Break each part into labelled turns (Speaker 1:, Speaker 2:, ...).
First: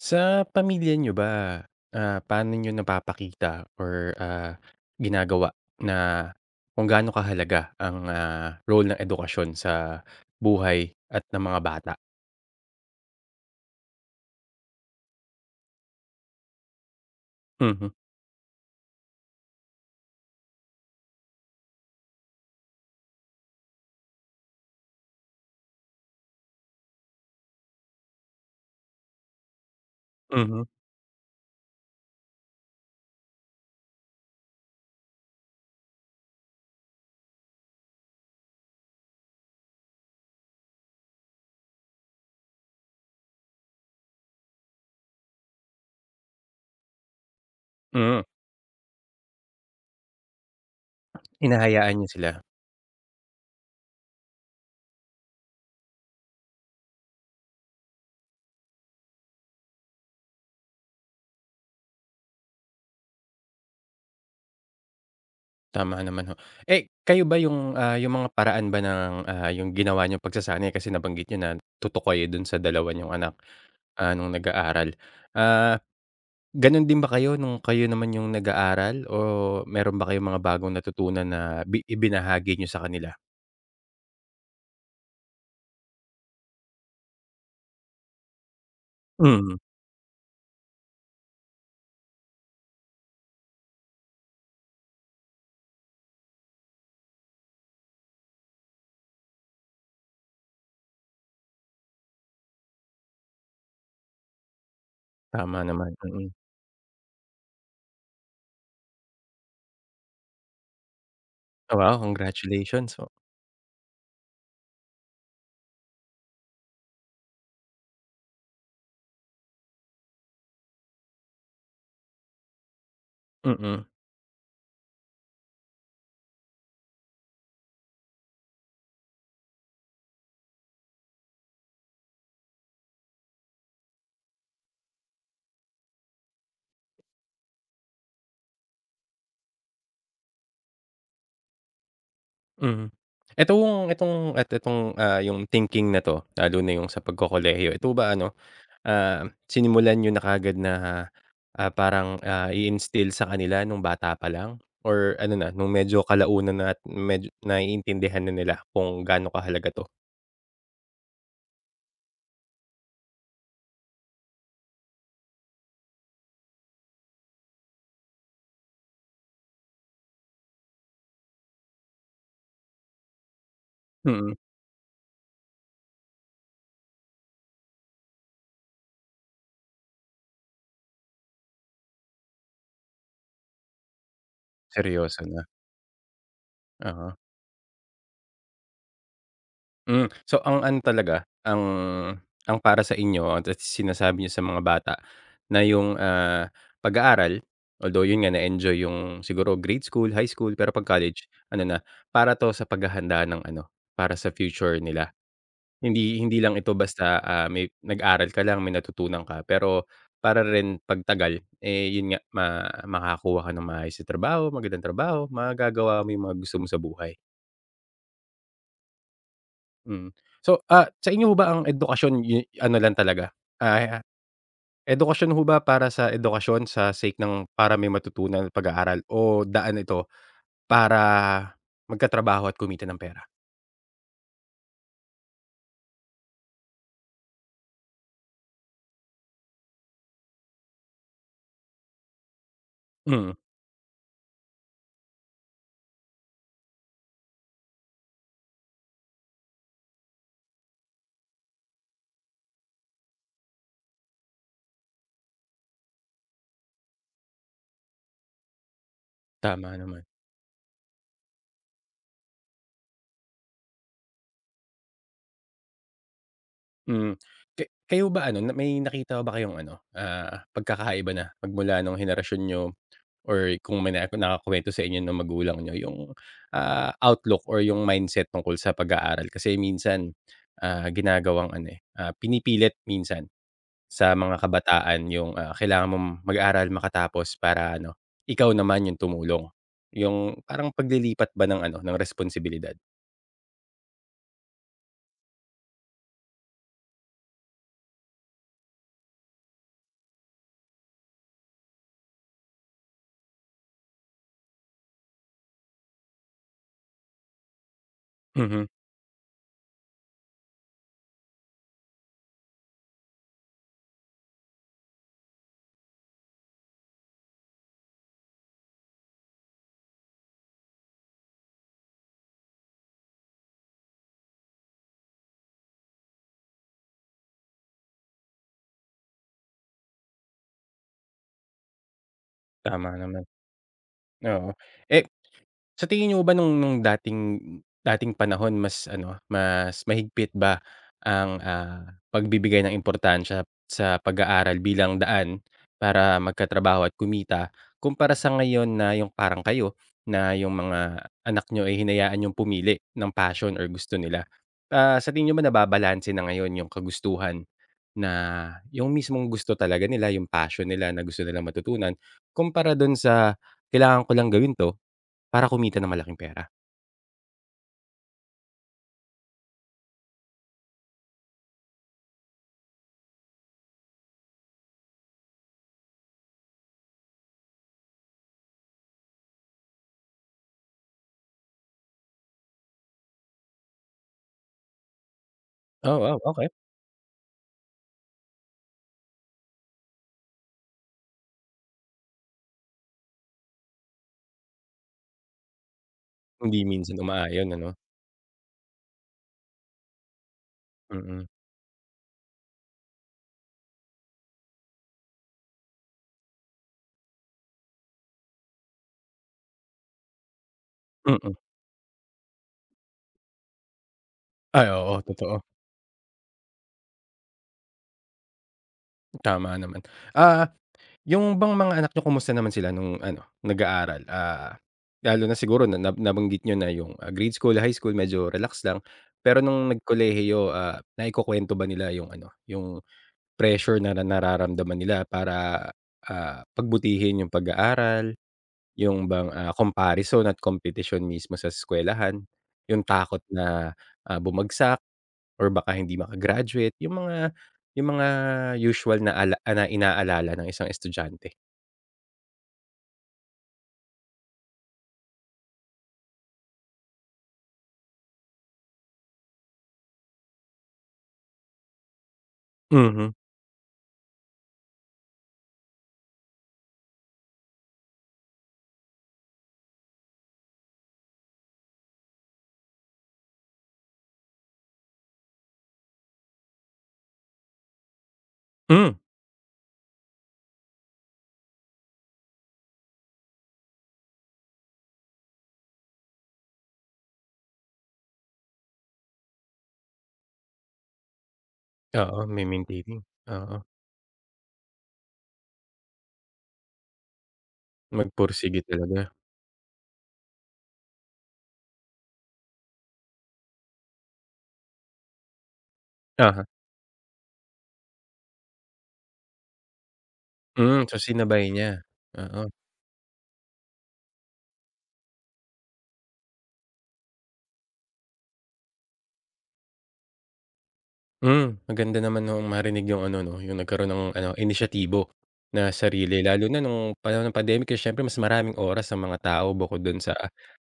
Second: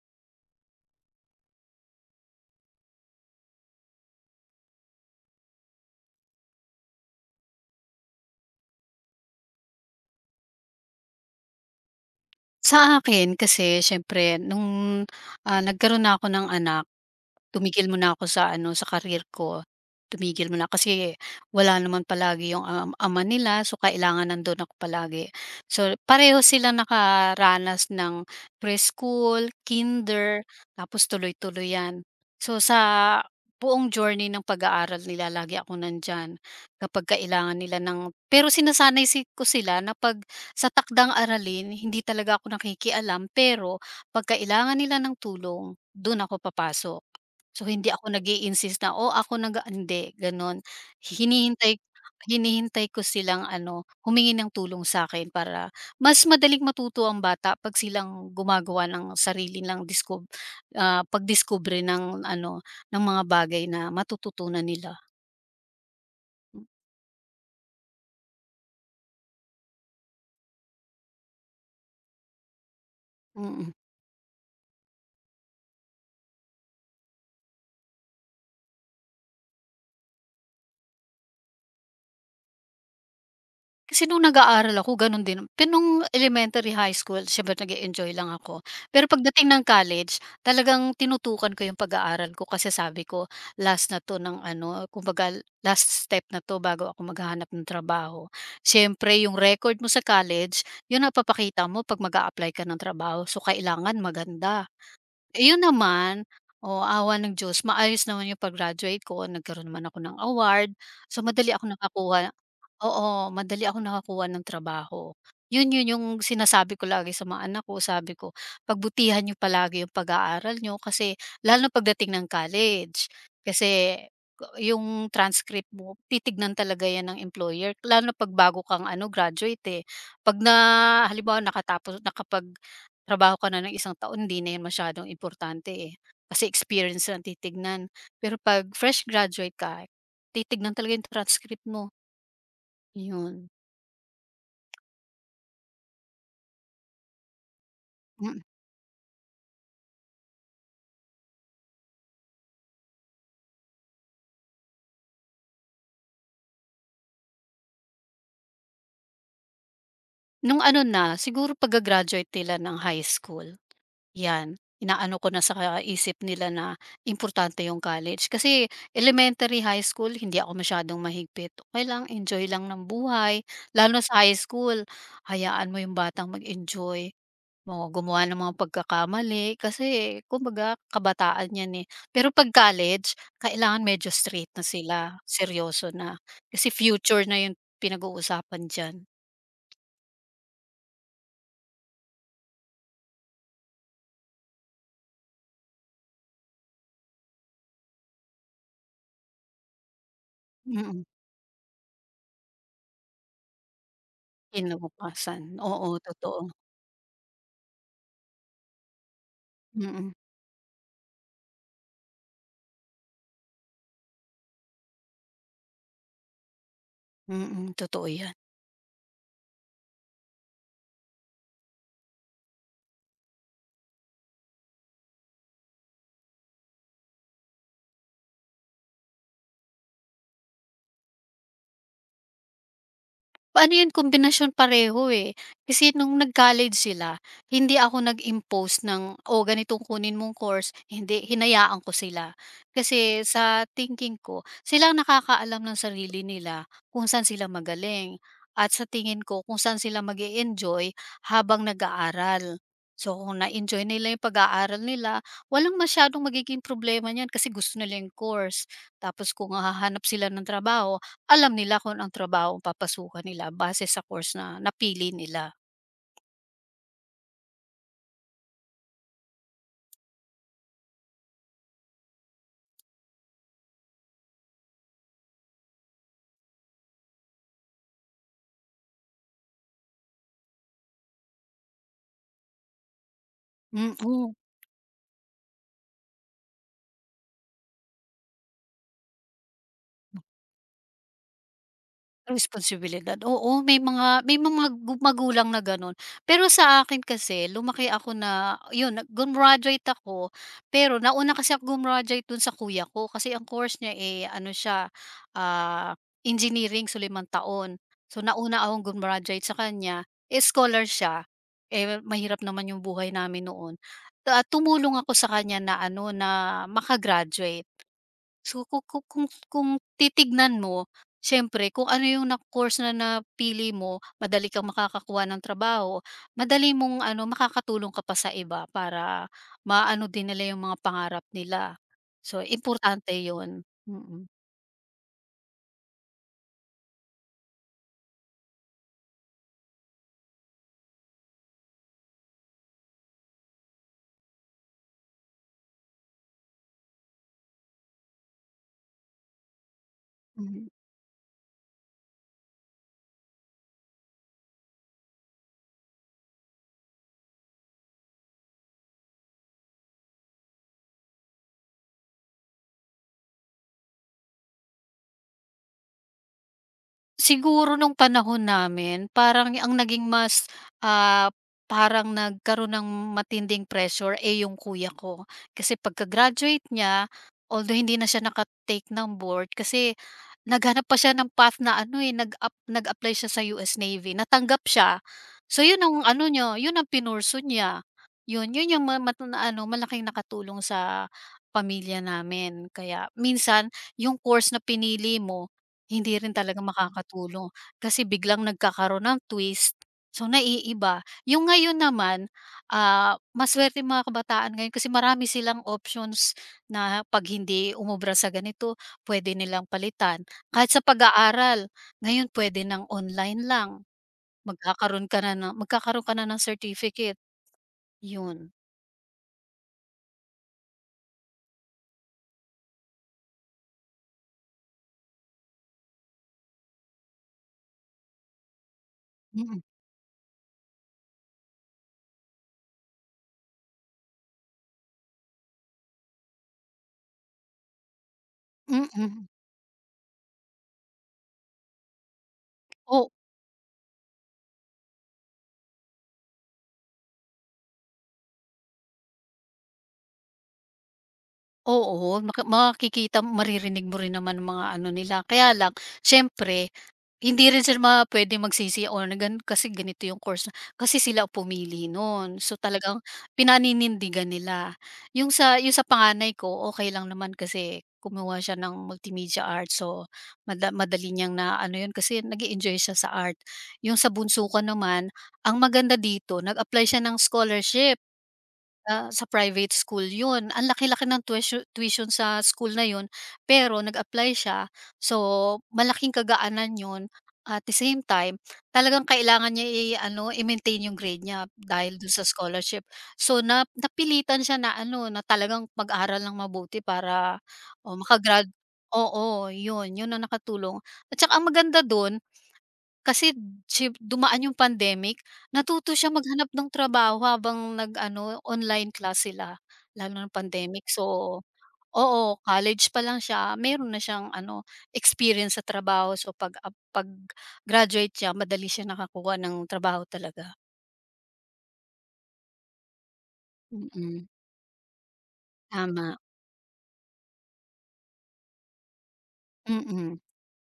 Speaker 1: Sa pamilya niyo ba, paano niyo napapakita ginagawa na kung gaano kahalaga ang, role ng edukasyon sa buhay at ng mga bata?
Speaker 2: Sa akin kasi siyempre nung, nagkaroon na ako ng anak, tumigil
Speaker 1: Mhm.
Speaker 2: muna ako sa ano, sa career ko. Tumigil muna kasi wala naman palagi yung, ama nila, so kailangan nandun ako palagi. So pareho sila nakaranas ng preschool, kinder,
Speaker 1: Mhm.
Speaker 2: tapos tuloy-tuloy 'yan. So sa buong journey ng pag-aaral nila lagi akong nandiyan kapag kailangan nila ng pero sinasanay ko sila na 'pag sa takdang aralin, hindi talaga ako nakikialam, pero 'pag kailangan nila ng tulong, doon ako papasok. So, hindi ako
Speaker 1: Hmm,
Speaker 2: nag insist na, "Oh, ako nag hindi, gano'n." Hinihintay
Speaker 1: hinahayaan niyo sila,
Speaker 2: hinihintay ko silang ano, humingi ng tulong sa akin para mas madaling matuto ang bata 'pag silang gumagawa ng sarili lang pagdiskubre ng ano, ng mga bagay na matututunan nila.
Speaker 1: tama naman ho. Kayo ba yung, yung mga paraan ba ng, yung ginawa niyong pagsasanay kasi nabanggit niyo na tutok kayo dun sa dalawa niyong anak,
Speaker 2: Mm.
Speaker 1: nung nag-aaral. Ah Gano'n din ba kayo nung kayo naman yung nag-aaral o meron ba kayong mga bagong natutunan na ibinahagi niyo sa kanila?
Speaker 2: Kasi nung nag-aaral ako gano'n din. Pero nung elementary, high school, siyempre nag enjoy lang ako. Pero pagdating
Speaker 1: Mm.
Speaker 2: ng college, talagang tinutukan ko yung pag-aaral ko kasi sabi ko, last na 'to ng ano, kumbaga last step na 'to bago ako maghahanap ng trabaho. Siyempre yung record mo sa college, yun ang papakita mo 'pag mag apply ka ng trabaho. So, kailangan maganda.
Speaker 1: Tama
Speaker 2: Ayun
Speaker 1: naman.
Speaker 2: naman,
Speaker 1: Mm.
Speaker 2: o awa ng Diyos, maayos naman 'yung pag-graduate ko, nagkaroon naman ako ng award. So madali ako
Speaker 1: Oh, wow,
Speaker 2: nakakuha.
Speaker 1: congratulations. O
Speaker 2: Oo, madali akong nakakuha ng trabaho. 'Yun 'yun 'Yung sinasabi ko lagi sa mga anak ko, sabi ko, "Pagbutihan niyo palagi 'yung pag-aaral niyo, kasi lalo na pagdating ng college,
Speaker 1: mm.
Speaker 2: kasi 'yung transcript mo titignan talaga 'yan ng employer." Lalo na 'pag bago kang ano graduate, eh. 'Pag na halimbawa nakatapos nakapag trabaho ka na ng isang taon, hindi na yun masyadong importante, eh, kasi experience ang titignan. Pero 'pag fresh graduate ka, titignan talaga yung transcript mo,
Speaker 1: Mm.
Speaker 2: yun.
Speaker 1: Etong etong at etong, yung thinking na 'to, lalo na yung sa pagkokolehiyo, ito ba ano,
Speaker 2: Mm.
Speaker 1: sinimulan niyo na kaagad na, parang, i-instill sa kanila nung bata pa lang or ano na, nung medyo kalaunan na at medyo naiintindihan na nila kung gaano kahalaga 'to?
Speaker 2: Nung ano na, siguro pag graduate nila ng high school, 'yan, inaano ko na sa isip nila na importante yung college. Kasi elementary, high school hindi ako masyadong mahigpit, okey lang, enjoy lang ng buhay. Lalo na sa
Speaker 1: Mm.
Speaker 2: high school, hayaan mo yung batang mag-enjoy. Mga gumawa ng mga pagkakamali kasi kumbaga kabataan 'yan, eh. Pero 'pag college, kailangan medyo strict na sila,
Speaker 1: Seryoso na.
Speaker 2: seryoso na. Kasi
Speaker 1: Oo.
Speaker 2: future na 'yung pinag-uusapan diyan.
Speaker 1: Hmm, so ang ano talaga, ang para sa inyo at sinasabi niyo sa mga bata na yung, pag-aaral, although yun nga na-enjoy yung siguro grade school, high school, pero 'pag
Speaker 2: Mm,
Speaker 1: college ano na, para 'to sa paghahanda ng ano, para sa future nila.
Speaker 2: kinabukasan. Oo,
Speaker 1: Hindi hindi
Speaker 2: totoo.
Speaker 1: lang ito basta, may nag-aral ka lang, may natutunan ka, pero
Speaker 2: Mm.
Speaker 1: para rin 'pag tagal, eh, yun nga makakakuha ka ng maayos na trabaho, magandang trabaho, magagawa mo yung mga gusto mo sa buhay.
Speaker 2: Mm, totoo 'yan.
Speaker 1: Mm. So, sa inyo ho ba ang edukasyon yu ano lang talaga, ah, edukasyon ho ba para sa edukasyon sa sake ng para may matutunan at pag-aaral o daan ito para magkatrabaho at kumita ng pera?
Speaker 2: Paano 'yun, kombinasyon pareho, eh. Kasi nung nag-college sila, hindi ako nag-impose ng, "Oh, ganitong kunin mong course." Hindi, hinayaan ko sila. Kasi
Speaker 1: Mm.
Speaker 2: sa thinking ko, sila ang nakakaalam ng sarili nila, kung saan sila magaling at sa tingin ko kung saan sila mag enjoy habang nag-aaral. So, kung na-enjoy nila 'yung pag-aaral nila, walang masyadong magiging problema niyan kasi gusto nila 'yung course. Tapos kung
Speaker 1: Tama naman.
Speaker 2: hahanap sila ng trabaho, alam nila kung ang trabahong papasukan nila base sa course na napili nila.
Speaker 1: Mm. Ka Kayo ba ano, na may nakita ba kayong ano, pagkakaiba na magmula nung henerasyon niyo? Or kung may na nakakuwento sa inyo ng magulang nyo yung, outlook or yung mindset tungkol sa pag-aaral kasi minsan, ginagawang ano, eh, pinipilit minsan
Speaker 2: Mm.
Speaker 1: sa
Speaker 2: Oo.
Speaker 1: mga kabataan yung, kailangan mong mag-aral makatapos para ano, ikaw naman yung tumulong. Yung parang paglilipat ba ng ano, ng responsibilidad.
Speaker 2: Responsibilidad, oo, may mga gu magulang na gano'n. Pero sa akin kasi lumaki ako na yun, gumraduate ako, pero nauna kasi ako gumraduate dun sa kuya ko kasi ang course niya, eh, ano siya, ah, engineering, so, limang taon. So, nauna
Speaker 1: Mhm.
Speaker 2: akong gumraduate sa kanya, eh, scholar siya, eh, mahirap naman yung buhay namin noon. Tumulong ako sa kanya na ano, na maka. So, ku ku kung titignan mo, siyempre kung ano yung na course na napili mo, madali kang makakakuha ng trabaho, madali mong ano, makakatulong ka pa sa iba para maano din nila yung mga pangarap nila. So,
Speaker 1: Tama
Speaker 2: importante
Speaker 1: naman,
Speaker 2: yun. Mm.
Speaker 1: oo. Eh Sa tingin niyo ba nung dating dating panahon mas ano, mas mahigpit ba ang, pagbibigay ng importansya sa pag-aaral bilang daan para magkatrabaho at kumita, kumpara sa ngayon na yung parang kayo, na yung
Speaker 2: Mm.
Speaker 1: mga anak niyo ay hinayaan niyong pumili ng passion or gusto nila? Sa tingin niyo ba nababalanse na ngayon yung kagustuhan na yung mismong gusto talaga nila, yung passion nila na gusto nilang matutunan, kumpara dun sa, "Kailangan ko lang gawin 'to." Para kumita ng malaking pera.
Speaker 2: Siguro nung panahon namin, parang ang naging mas, ah, parang nagkaroon ng matinding pressure, eh, yung kuya ko. Kasi pagka-graduate niya, although hindi na siya naka ng board kasi naghanap pa siya ng path na ano, eh, nag-apply siya sa US Navy, natanggap siya. So yun
Speaker 1: Oh,
Speaker 2: ang
Speaker 1: wow,
Speaker 2: ano
Speaker 1: okey.
Speaker 2: niya, yun ang pinursu niya. Yun, yung ma matu na ano, malaking nakatulong sa pamilya namin. Kaya minsan yung course na pinili mo hindi rin
Speaker 1: Hindi
Speaker 2: talaga
Speaker 1: minsan umaayon
Speaker 2: makakatulong
Speaker 1: ano.
Speaker 2: kasi biglang nagkakaroon ng twist, so naiiba.
Speaker 1: Mm.
Speaker 2: Yung ngayon naman, masuwerteng mga kabataan ngayon kasi marami silang options na 'pag hindi umubra sa ganito, puwede nilang palitan. Kahit sa
Speaker 1: Mm.
Speaker 2: pag-aaral, ngayon pwede ng online lang.
Speaker 1: Ay, oo, totoo.
Speaker 2: Magkakaroon ka na ng certificate, yun.
Speaker 1: Tama naman. Ah, yung bang mga anak niyo kumusta naman sila nung ano, nag-aaral? Lalo na siguro na nabanggit niyo na yung, grade school, high school medyo relax lang. Pero
Speaker 2: Mm.
Speaker 1: nung nagkolehiyo, naikukuwento ba nila yung ano, yung pressure na nararamdaman nila para, pagbutihin yung pag-aaral? Yung
Speaker 2: Mm.
Speaker 1: bang, comparison at competition mismo sa eskuwelahan, yung
Speaker 2: O
Speaker 1: takot na, bumagsak or baka hindi maka yung mga yung mga usual na ala na inaalala ng isang estudyante.
Speaker 2: oo, makikita, maririnig mo rin naman ang mga ano nila, kaya lang siyempre hindi rin sila puwedeng magsisi or na gan kasi ganito yung course na kasi sila pumili nun. So, talagang
Speaker 1: Mhm.
Speaker 2: pinaninindigan nila. Yung sa panganay ko, okey lang naman kasi kumuha siya ng multimedia arts. So, madali niyang naano yun kasi nag-e-enjoy siya sa art. Yung sa bunso ko naman, ang maganda dito, nag-apply siya ng scholarship.
Speaker 1: Hmm.
Speaker 2: Sa private school 'yun. Ang laki-laki ng tuition tuition sa school na 'yun, pero nag-apply siya. So, malaking kagaanan 'yun. At the same time, talagang kailangan niya i-ano, i-maintain 'yung grade niya dahil dun
Speaker 1: Oo,
Speaker 2: sa
Speaker 1: may
Speaker 2: scholarship.
Speaker 1: maintaining.
Speaker 2: So,
Speaker 1: Oo,
Speaker 2: na napilitan siya na ano, na talagang mag-aral ng mabuti para, oh, maka-grad.
Speaker 1: magpursige talaga.
Speaker 2: Oo, 'yun, 'yun ang nakatulong. At saka ang maganda dun kasi dumaan yung pandemic, natuto siya
Speaker 1: Uh-huh.
Speaker 2: maghanap ng trabaho habang nag-ano, online class sila, lalo ng
Speaker 1: Hmm,
Speaker 2: pandemic.
Speaker 1: so
Speaker 2: So
Speaker 1: sinabay niya.
Speaker 2: oo,
Speaker 1: Oo.
Speaker 2: college pa lang siya, meron na siyang ano, experience sa trabaho. So pag-graduate siya, madali siya nakakuha ng trabaho talaga.
Speaker 1: Hmm, maganda naman noong marinig yung ano 'no, yung nagkaroon ng
Speaker 2: Mm,
Speaker 1: ano, inisyatibo na
Speaker 2: tama.
Speaker 1: sarili lalo na nung panahon ng pandemic kasi siyempre mas maraming oras ang mga tao bukod dun sa,
Speaker 2: Mm,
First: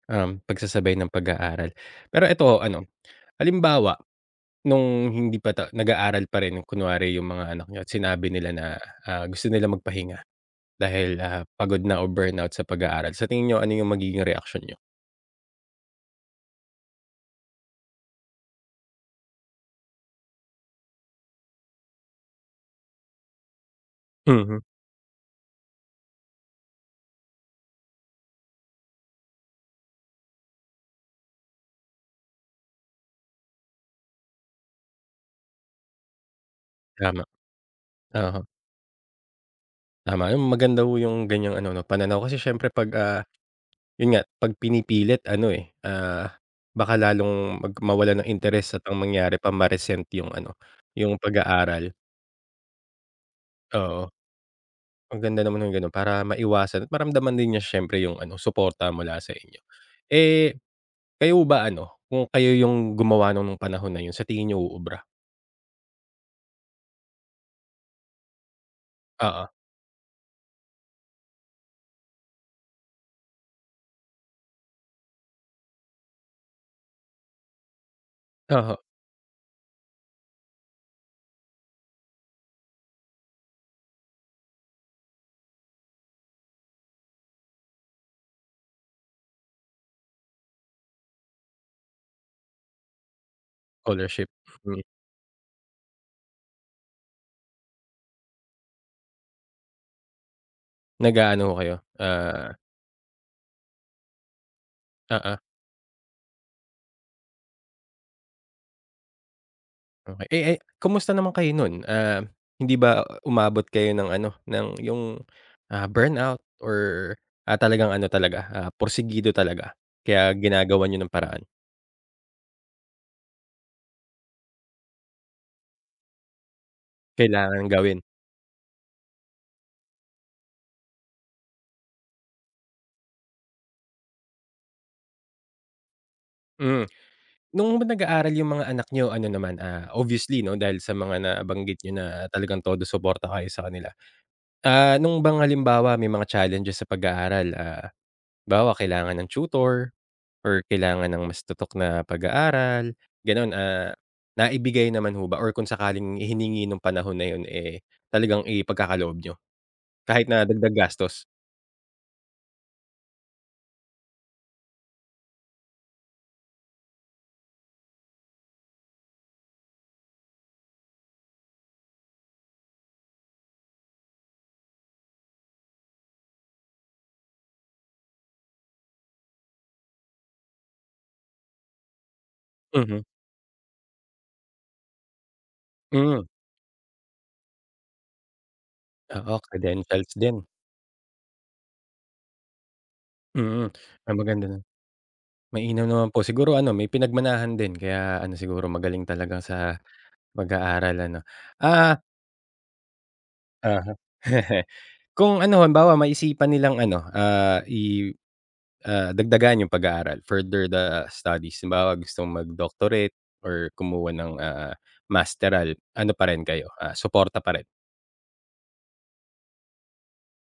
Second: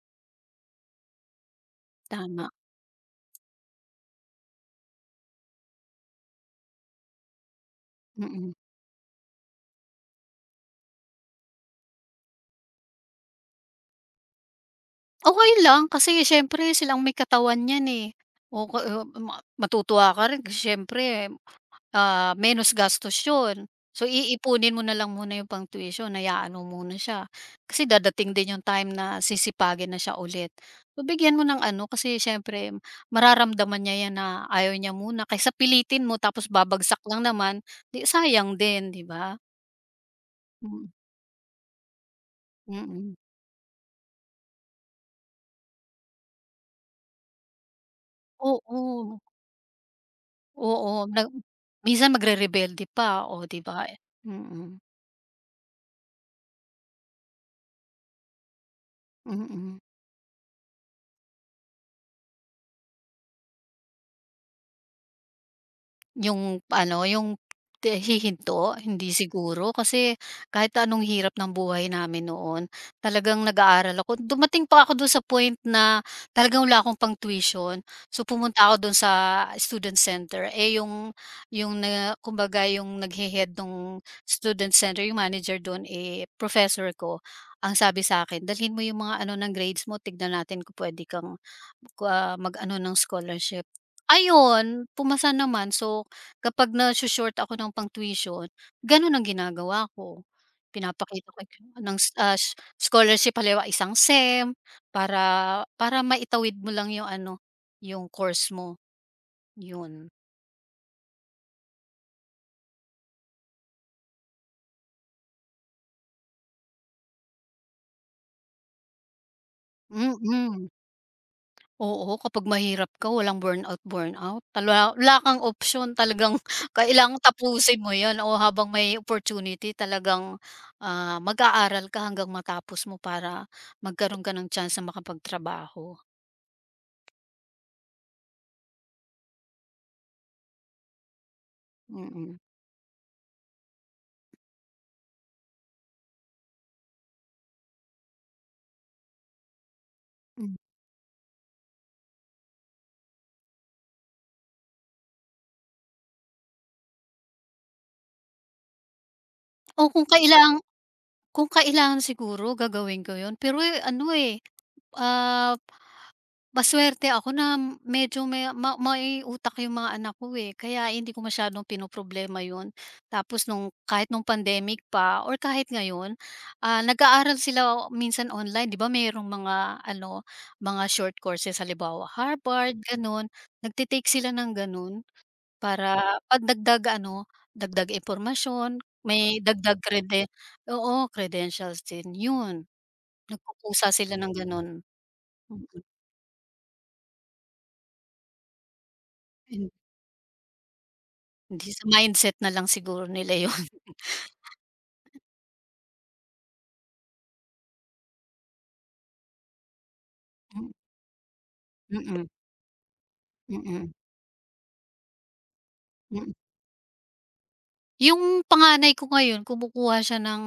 Speaker 1: pagsasabay ng pag-aaral. Pero
Speaker 2: tama.
Speaker 1: eto ano, halimbawa nung hindi pa ta nag-aaral pa rin kunwari yung mga anak niyo at sinabi nila
Speaker 2: Mm.
Speaker 1: na, gusto nila magpahinga dahil, pagod na o burnout sa pag-aaral, sa tingin niyo ano yung magiging reaksyon niyo?
Speaker 2: Okay lang kasi siyempre sila ang may katawan niyan, eh. O ka eh, ma matutuwa ka rin kasi siyempre menos gastos yun. So,
Speaker 1: Mhm.
Speaker 2: iipunin mo na lang muna yung pang-tuition, hayaan mo muna siya. Kasi dadating din yung time na sisipagin na siya ulit. So, bigyan mo ng ano, kasi siyempre mararamdaman niya yan na ayaw niya muna kaysa pilitin mo tapos babagsak lang
Speaker 1: Tama.
Speaker 2: naman, 'di
Speaker 1: Oo,
Speaker 2: sayang din, 'di ba?
Speaker 1: tama. Yung maganda
Speaker 2: Mm.
Speaker 1: ho yung ganyang ano 'no, pananaw kasi siyempre 'pag,
Speaker 2: Mm.
Speaker 1: yun nga, 'pag pinipilit ano, eh, baka lalong mawalan ng interes at ang
Speaker 2: Oo,
Speaker 1: mangyari pa ma-resent yung ano,
Speaker 2: oo,
Speaker 1: yung pag-aaral.
Speaker 2: minsan magrerebelde pa, o 'di ba?
Speaker 1: Oo,
Speaker 2: Mm. Mm.
Speaker 1: ang ganda naman ng gano'n para maiwasan at maramdaman din niya siyempre yung ano, suporta mula sa inyo.
Speaker 2: Mm.
Speaker 1: Eh, Kayo ba ano, kung kayo yung gumawa nun nung panahon na yun, sa tingin niyo uubra?
Speaker 2: Yung ano, yung hihinto, hindi
Speaker 1: Oo.
Speaker 2: siguro, kasi kahit anong hirap ng buhay namin noon, talagang nag-aaral ako. Dumating pa ako dun sa point na talagang wala akong pang-tuition. So, pumunta
Speaker 1: Oo,
Speaker 2: ako dun sa student center, eh, yung na kumbaga yung naghe-head nung student center, yung manager dun, eh, professor ko. Ang sabi sa akin, "Dalhin mo yung mga ano ng grades mo, tignan natin kung pwede kang mag-ano ng scholarship."
Speaker 1: scholarship. Mm.
Speaker 2: Ayun, pumasa naman. So kapag naso-short ako ng pang-tuition, gano'n ang ginagawa ko. Pinapakita ko
Speaker 1: Nag-aano ho kayo,
Speaker 2: ng
Speaker 1: ah
Speaker 2: scholarship halimbawa isang SEM
Speaker 1: oo.
Speaker 2: para para maitawid mo lang 'yung ano, 'yung course mo, 'yun.
Speaker 1: Okey. Eh, kumusta naman kayo nun? Hindi ba umabot kayo ng ano, ng yung, burnout or, talagang ano talaga, porsigido talaga kaya
Speaker 2: Mm.
Speaker 1: ginagawan niyo ng paraan?
Speaker 2: Oo, kapag mahirap ka walang burnout, burnout, wala wala kang option talagang kailangang
Speaker 1: Kailangan
Speaker 2: tapusin mo
Speaker 1: gawin.
Speaker 2: 'yun o habang may opportunity talagang, mag-aaral ka hanggang matapos mo para magkaroon ka ng chance na makapagtrabaho.
Speaker 1: Mm. Nung nag-aaral yung mga anak niyo ano naman, obviously 'no, dahil sa mga nabanggit niyo na
Speaker 2: Mm.
Speaker 1: talagang todo suporta kayo sa kanila. Nung bang halimbawa may mga challenges sa pag-aaral, halimbawa kailangan ng tutor or kailangan ng mas tutok na pag-aaral, gano'n, naibigay naman ho ba or kung sakaling hiningi nung panahon na 'yun, eh, talagang ipagkakaloob niyo?
Speaker 2: O
Speaker 1: Kahit na dagdag gastos?
Speaker 2: kung kailangan siguro gagawin ko 'yun, pero, eh, ano, eh, ah, masuwerte ako na medyo may utak yung mga anak ko, eh, kaya hindi ko masyadong pinoproblema 'yun. Tapos nung kahit nung pandemic pa or kahit ngayon, nag-aaral sila minsan online, 'di ba mayroong mga ano, mga short courses halimbawa Harvard,
Speaker 1: Mhm.
Speaker 2: gano'n, nagte-take sila ng gano'n. Para
Speaker 1: Hmm.
Speaker 2: 'pag dagdag ano, dagdag impormasyon, may
Speaker 1: Oo,
Speaker 2: dagdag
Speaker 1: credentials din.
Speaker 2: oo, credentials din, yun.
Speaker 1: Mm.
Speaker 2: Nagkukusa sila ng
Speaker 1: Maganda na
Speaker 2: gano'n. Mm.
Speaker 1: mainam naman po siguro ano may pinagmanahan din kaya ano siguro magaling talaga sa
Speaker 2: hin
Speaker 1: pag-aaral ano.
Speaker 2: Hindi sa
Speaker 1: Ah,
Speaker 2: mindset na lang siguro nila yun.
Speaker 1: aha. Kung ano halimbawa maisipan nilang ano, dagdagan yung pag-aaral, further the studies. Halimbawa gusto
Speaker 2: Mm.
Speaker 1: mong mag-doctorate or
Speaker 2: Mm.
Speaker 1: kumuha ng, masteral, ano pa
Speaker 2: Mm.
Speaker 1: rin kayo, suporta pa rin?
Speaker 2: Yung panganay ko ngayon kumukuha siya ng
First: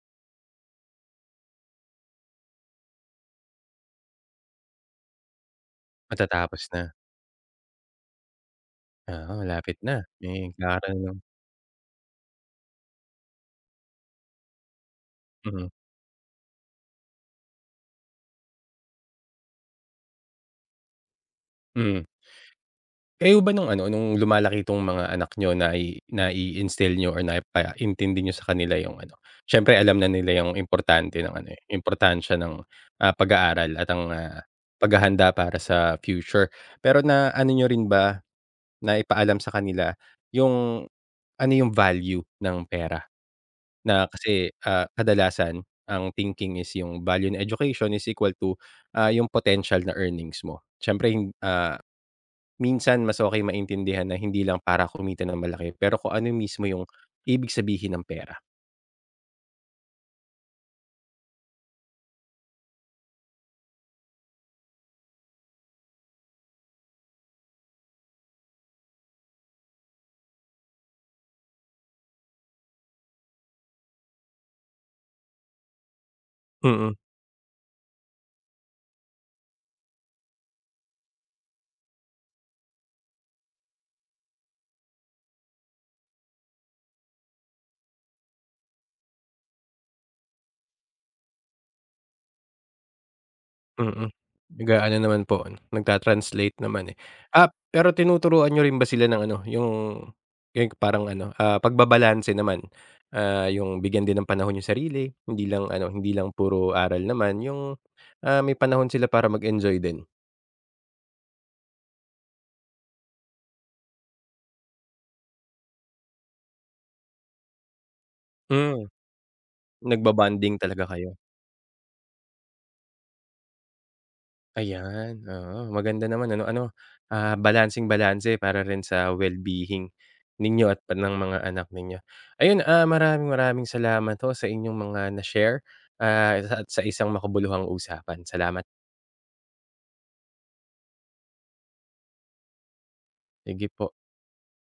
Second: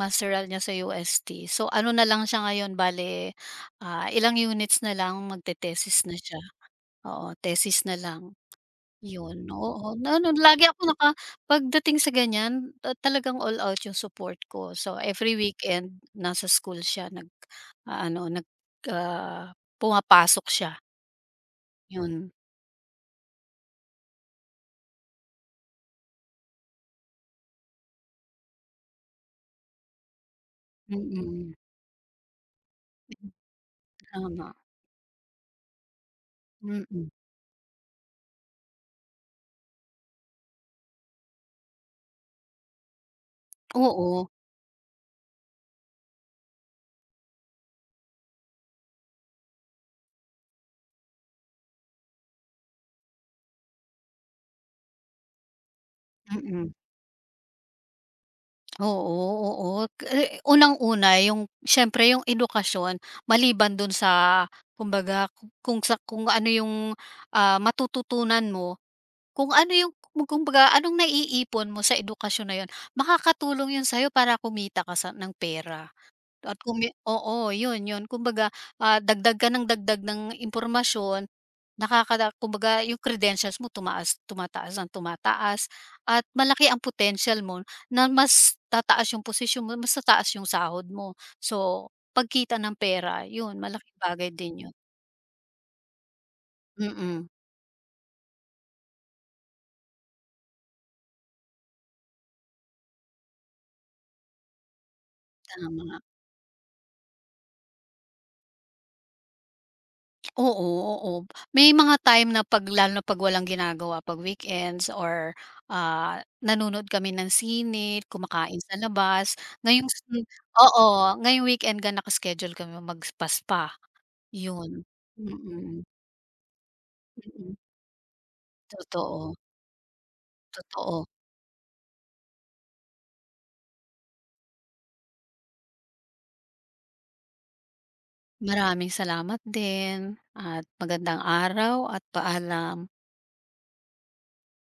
Speaker 2: masteral niya sa UST. So ano na lang siya ngayon bale, ilang units na lang, magte-thesis na siya,
Speaker 1: Matatapos na?
Speaker 2: oo, thesis na lang.
Speaker 1: Oo,
Speaker 2: Yun,
Speaker 1: malapit na.
Speaker 2: oo. Na ano,
Speaker 1: Eh,
Speaker 2: lagi ako
Speaker 1: nag-aaral ng
Speaker 2: pagdating sa ganyan talagang all out yung support ko. So, every
Speaker 1: mm.
Speaker 2: weekend nasa school siya, ano, pumapasok siya,
Speaker 1: Mm.
Speaker 2: yun.
Speaker 1: Kayo ba nung ano, nung lumalaki itong mga anak niyo nai-instill niyo or naipaintindi niyo sa kanila yung ano, siyempre alam na nila yung importante ng ano,
Speaker 2: Mm,
Speaker 1: eh, importansya ng, pag-aaral at ang,
Speaker 2: tama.
Speaker 1: paghahanda para sa future. Pero
Speaker 2: Mm.
Speaker 1: na ano niyo rin ba na ipaalam sa kanila yung ano yung value ng pera na
Speaker 2: Oo.
Speaker 1: kasi, kadalasan ang thinking is yung value in education is equal to, yung potential na earnings mo. Siyempre minsan mas okay maintindihan na hindi lang para kumita ng malaki pero kung ano mismo
Speaker 2: Mm.
Speaker 1: yung ibig sabihin ng pera.
Speaker 2: Oo, oo. Eh, unang-una yung siyempre yung edukasyon maliban dun sa kumbaga kung sa kung ano yung, matututunan mo. Kung ano yung kung kumbaga anong naiipon mo sa edukasyon na yun, makakatulong yun sa'yo para kumita ka sa ng pera at
Speaker 1: Mm.
Speaker 2: oo, yun yun. Kumbaga, dagdag ng impormasyon, kumbaga yung credentials mo, tumataas ng tumataas at malaki ang potential mo na mas tataas yung posisyon mo, mas tataas yung sahod mo. So, pagkita ng pera, yun malaking
Speaker 1: Mm.
Speaker 2: bagay din yun.
Speaker 1: Nag-aano naman po, nagta-translate naman, eh.
Speaker 2: Mm,
Speaker 1: Pero tinuturuan niyo rin ba sila ng ano, yung parang ano, pagbabalanse naman? Yung bigyan din ng panahon yung sarili, hindi lang ano,
Speaker 2: tama.
Speaker 1: hindi lang puro aral naman, yung, may panahon sila para mag-enjoy din?
Speaker 2: Oo, oo. May mga time na 'pag lalo na 'pag walang ginagawa, 'pag weekends, or, nanonood kami ng sine, kumakain sa
Speaker 1: Hmm,
Speaker 2: labas. Ngayong si
Speaker 1: nagba-bonding talaga
Speaker 2: Oo,
Speaker 1: kayo?
Speaker 2: ngayong weekend nga naka-schedule kami magpa-spa spa spa, 'yun.
Speaker 1: Ayan, oo.
Speaker 2: Mm.
Speaker 1: Maganda naman ano ano,
Speaker 2: Mm.
Speaker 1: balanseng-balanse para rin sa
Speaker 2: Totoo,
Speaker 1: well-being ninyo at pa
Speaker 2: totoo.
Speaker 1: ng mga anak ninyo. Ayun, maraming maraming salamat ho sa inyong mga na-share, at sa isang makabuluhang usapan. Salamat.
Speaker 2: Maraming salamat din at magandang araw at paalam.
Speaker 1: Sige po.